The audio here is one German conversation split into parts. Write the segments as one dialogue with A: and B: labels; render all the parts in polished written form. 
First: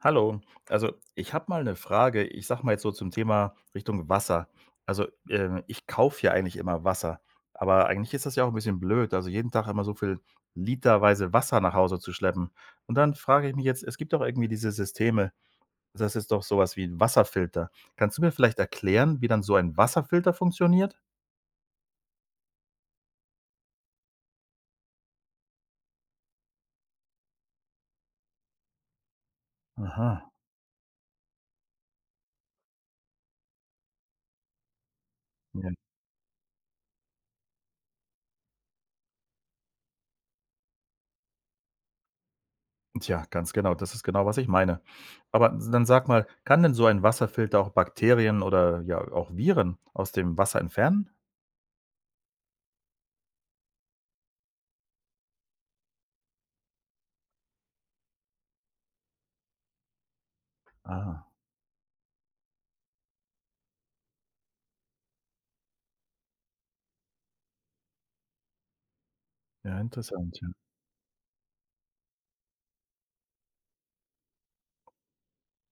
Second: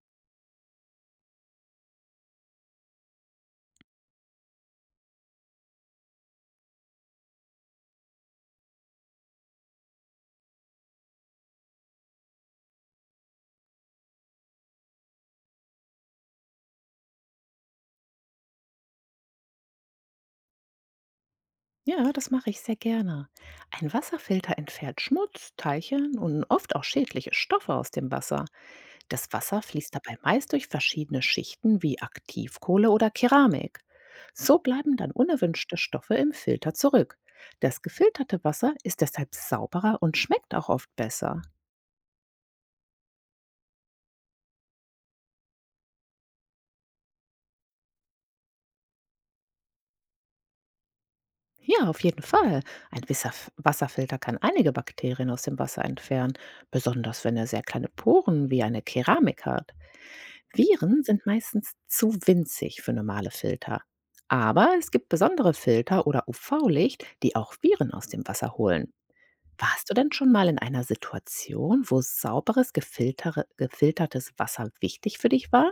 A: Hallo, also ich habe mal eine Frage, ich sage mal jetzt so zum Thema Richtung Wasser. Also, ich kaufe ja eigentlich immer Wasser, aber eigentlich ist das ja auch ein bisschen blöd, also jeden Tag immer so viel literweise Wasser nach Hause zu schleppen. Und dann frage ich mich jetzt, es gibt doch irgendwie diese Systeme, das ist doch sowas wie 'n Wasserfilter. Kannst du mir vielleicht erklären, wie dann so ein Wasserfilter funktioniert?
B: Ja, das mache ich sehr gerne. Ein Wasserfilter entfernt Schmutz, Teilchen und oft auch schädliche Stoffe aus dem Wasser. Das Wasser fließt dabei
A: Aha,
B: meist durch verschiedene Schichten wie Aktivkohle oder Keramik. So bleiben dann
A: ja.
B: unerwünschte Stoffe im Filter zurück. Das gefilterte Wasser ist deshalb sauberer und schmeckt auch oft besser.
A: Tja, ganz genau. Das ist genau, was ich meine. Aber dann sag mal, kann denn so ein Wasserfilter auch Bakterien oder ja auch Viren aus dem Wasser entfernen?
B: Ja, auf jeden Fall. Ein Wasserfilter kann einige Bakterien aus dem Wasser entfernen, besonders wenn er sehr kleine Poren wie eine Keramik hat. Viren sind
A: Ah,
B: meistens zu winzig für normale Filter. Aber es gibt besondere Filter oder UV-Licht, die auch Viren aus dem Wasser holen.
A: ja,
B: Warst du denn schon
A: interessant,
B: mal
A: ja.
B: in einer Situation, wo sauberes, gefiltertes Wasser wichtig für dich war?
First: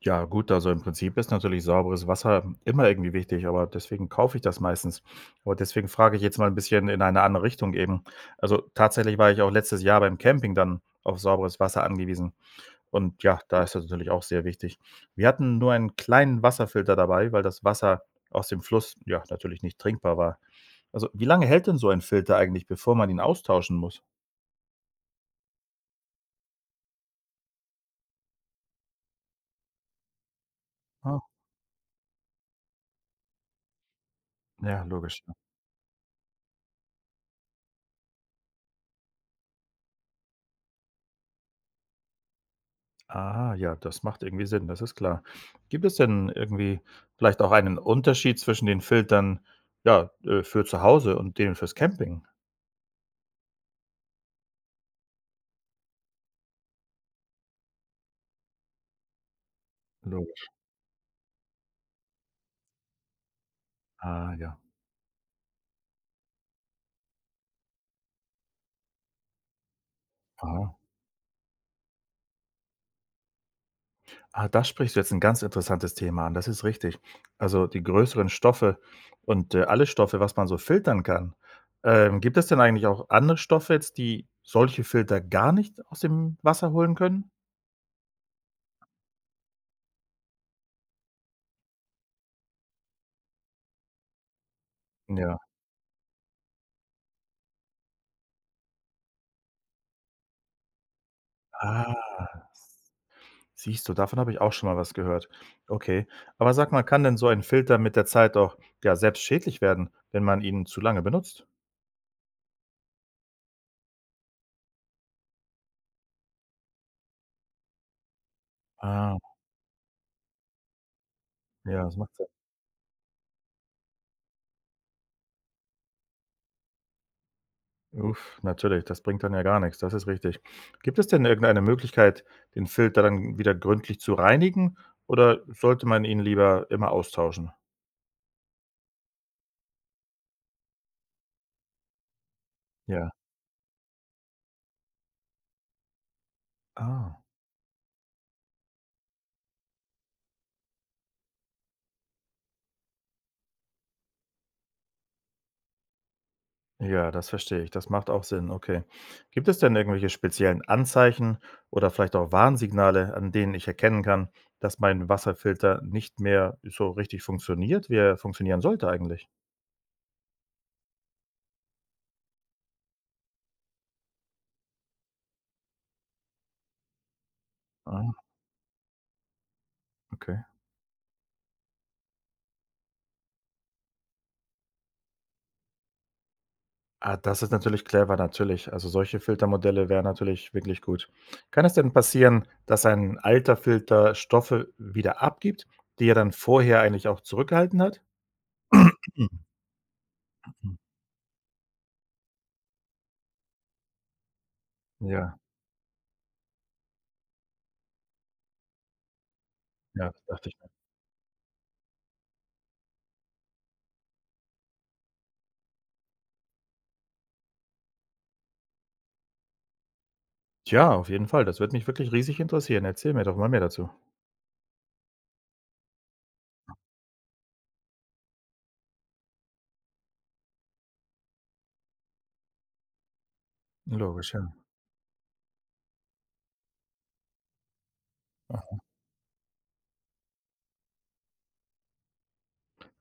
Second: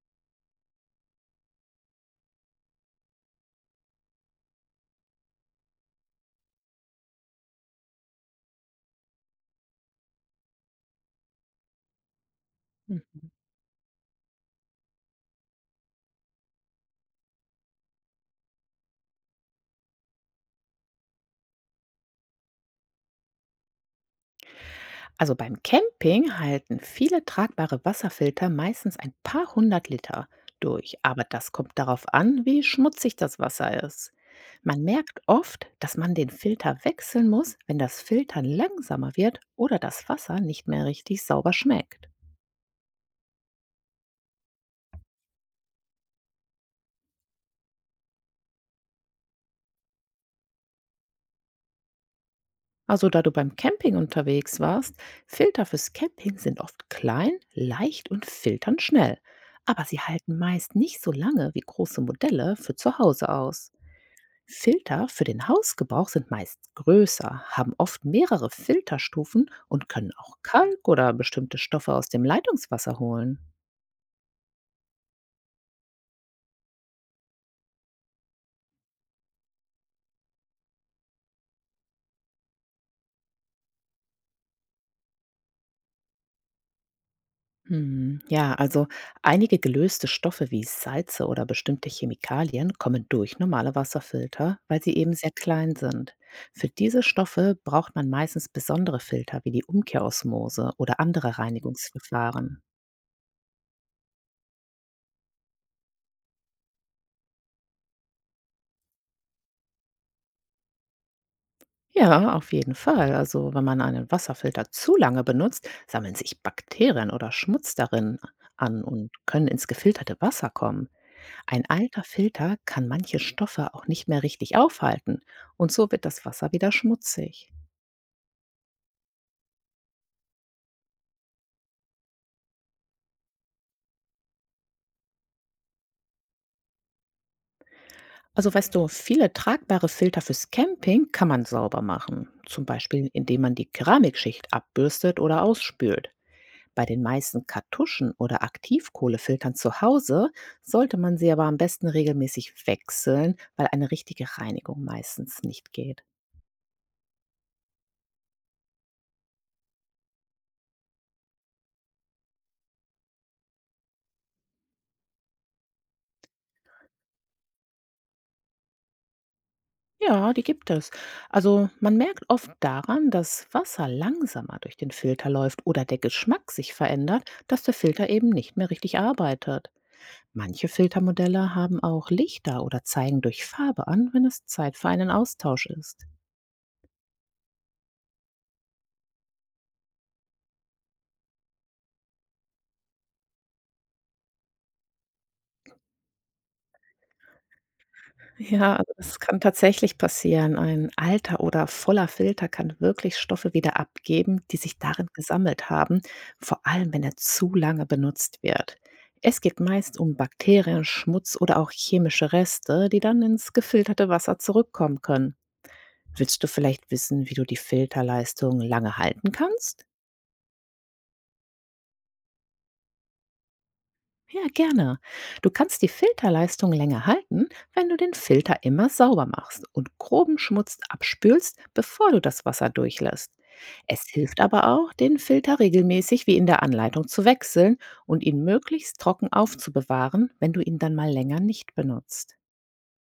A: Ja gut, also im Prinzip ist natürlich sauberes Wasser immer irgendwie wichtig, aber deswegen kaufe ich das meistens. Aber deswegen frage ich jetzt mal ein bisschen in eine andere Richtung eben. Also, tatsächlich war ich auch letztes Jahr beim Camping dann auf sauberes Wasser angewiesen. Und
B: Mhm.
A: ja, da ist das natürlich auch sehr wichtig. Wir hatten nur einen kleinen Wasserfilter dabei, weil das Wasser aus dem Fluss, ja, natürlich nicht trinkbar war. Also, wie lange hält denn so ein Filter eigentlich, bevor man ihn austauschen muss?
B: Also beim Camping halten viele tragbare Wasserfilter meistens ein paar hundert Liter durch,
A: Ah,
B: aber das kommt darauf an, wie schmutzig das Wasser ist. Man
A: ja,
B: merkt
A: logisch.
B: oft, dass man den Filter wechseln muss, wenn das Filtern langsamer wird oder das Wasser nicht mehr richtig sauber schmeckt.
A: Ah, ja, das macht irgendwie Sinn, das ist klar. Gibt es denn irgendwie vielleicht auch einen Unterschied zwischen den Filtern, ja, für zu Hause und denen fürs Camping?
B: Also da du beim Camping unterwegs warst, Filter fürs Camping sind oft klein, leicht und filtern schnell. Aber sie halten
A: Logisch.
B: meist nicht so lange wie große Modelle für zu Hause aus.
A: Ah, ja.
B: Filter für den Hausgebrauch sind meist größer, haben oft mehrere Filterstufen und können auch
A: Aha.
B: Kalk oder bestimmte Stoffe aus dem Leitungswasser holen.
A: Ah, da sprichst du jetzt ein ganz interessantes Thema an, das ist richtig. Also, die größeren Stoffe und, alle Stoffe, was man so filtern kann. Gibt es denn eigentlich auch andere Stoffe jetzt, die solche Filter gar nicht aus dem Wasser holen können?
B: Hm, ja, also einige gelöste Stoffe wie Salze oder bestimmte Chemikalien kommen durch normale Wasserfilter, weil sie eben sehr
A: Ja.
B: klein sind. Für diese Stoffe braucht man meistens besondere Filter wie die Umkehrosmose oder andere
A: Ah,
B: Reinigungsverfahren.
A: siehst du, davon habe ich auch schon mal was gehört. Okay. Aber sag mal, kann denn so ein Filter mit der Zeit auch, ja, selbst schädlich werden, wenn man ihn zu lange benutzt?
B: Ja, auf jeden Fall. Also, wenn man einen Wasserfilter zu lange benutzt, sammeln sich Bakterien oder Schmutz darin an und
A: Ah,
B: können ins gefilterte Wasser kommen. Ein
A: ja, das
B: alter
A: macht Sinn.
B: Filter kann manche Stoffe auch nicht mehr richtig aufhalten und so wird das Wasser wieder schmutzig.
A: Uff, natürlich, das bringt dann ja gar nichts. Das ist richtig. Gibt es denn irgendeine Möglichkeit, den Filter dann wieder gründlich zu reinigen oder sollte man ihn lieber immer austauschen?
B: Also weißt du, viele tragbare Filter fürs Camping kann man sauber machen, zum Beispiel
A: Ja.
B: indem man die Keramikschicht abbürstet oder ausspült. Bei den
A: Ah,
B: meisten Kartuschen oder Aktivkohlefiltern zu Hause sollte man sie aber am besten regelmäßig wechseln, weil eine richtige Reinigung meistens nicht geht.
A: ja, das verstehe ich. Das macht auch Sinn, okay. Gibt es denn irgendwelche speziellen Anzeichen oder vielleicht auch Warnsignale, an denen ich erkennen kann, dass mein Wasserfilter nicht mehr so richtig funktioniert, wie er funktionieren sollte eigentlich?
B: Ja, die gibt es. Also man merkt oft daran, dass Wasser langsamer durch den Filter läuft oder der Geschmack sich verändert, dass der
A: Ah,
B: Filter eben nicht mehr richtig arbeitet.
A: okay.
B: Manche Filtermodelle haben auch Lichter oder zeigen durch Farbe an, wenn es Zeit für einen Austausch ist.
A: Ah, das ist natürlich clever, natürlich. Also, solche Filtermodelle wären natürlich wirklich gut. Kann es denn passieren, dass ein alter Filter Stoffe wieder abgibt, die er dann vorher eigentlich auch zurückgehalten hat?
B: Ja, also das
A: Mhm,
B: kann tatsächlich passieren.
A: mhm.
B: Ein alter oder voller Filter kann wirklich Stoffe wieder abgeben, die sich darin
A: Ja,
B: gesammelt haben, vor allem wenn er zu lange benutzt wird. Es geht meist
A: ja,
B: um
A: das dachte ich mir.
B: Bakterien, Schmutz oder auch chemische Reste, die dann ins gefilterte Wasser zurückkommen können. Willst du vielleicht wissen, wie du die Filterleistung lange halten kannst?
A: Tja, auf jeden Fall. Das wird mich wirklich riesig interessieren. Erzähl mir doch mal mehr dazu.
B: Ja, gerne. Du kannst die Filterleistung länger halten, wenn du den Filter immer sauber machst und groben Schmutz abspülst, bevor du das Wasser durchlässt. Es
A: Logisch,
B: hilft
A: ja.
B: aber auch, den Filter regelmäßig wie in der Anleitung zu wechseln und ihn möglichst trocken aufzubewahren, wenn du ihn dann mal länger nicht benutzt.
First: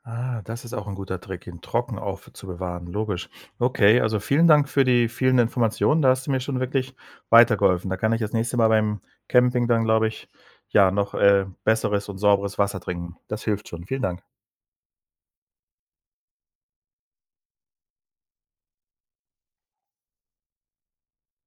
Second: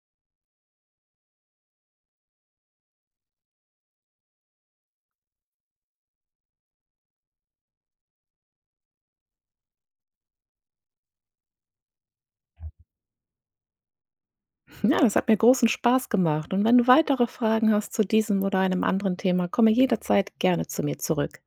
A: Ah, das ist auch ein guter Trick, ihn trocken aufzubewahren, logisch. Okay, also vielen Dank für die vielen Informationen. Da hast du mir schon wirklich weitergeholfen. Da kann ich das nächste Mal beim Camping dann, glaube ich, ja, noch, besseres und sauberes Wasser trinken. Das hilft schon. Vielen Dank.
B: Ja, das hat mir großen Spaß gemacht, und wenn du weitere Fragen hast zu diesem oder einem anderen Thema, komme jederzeit gerne zu mir zurück.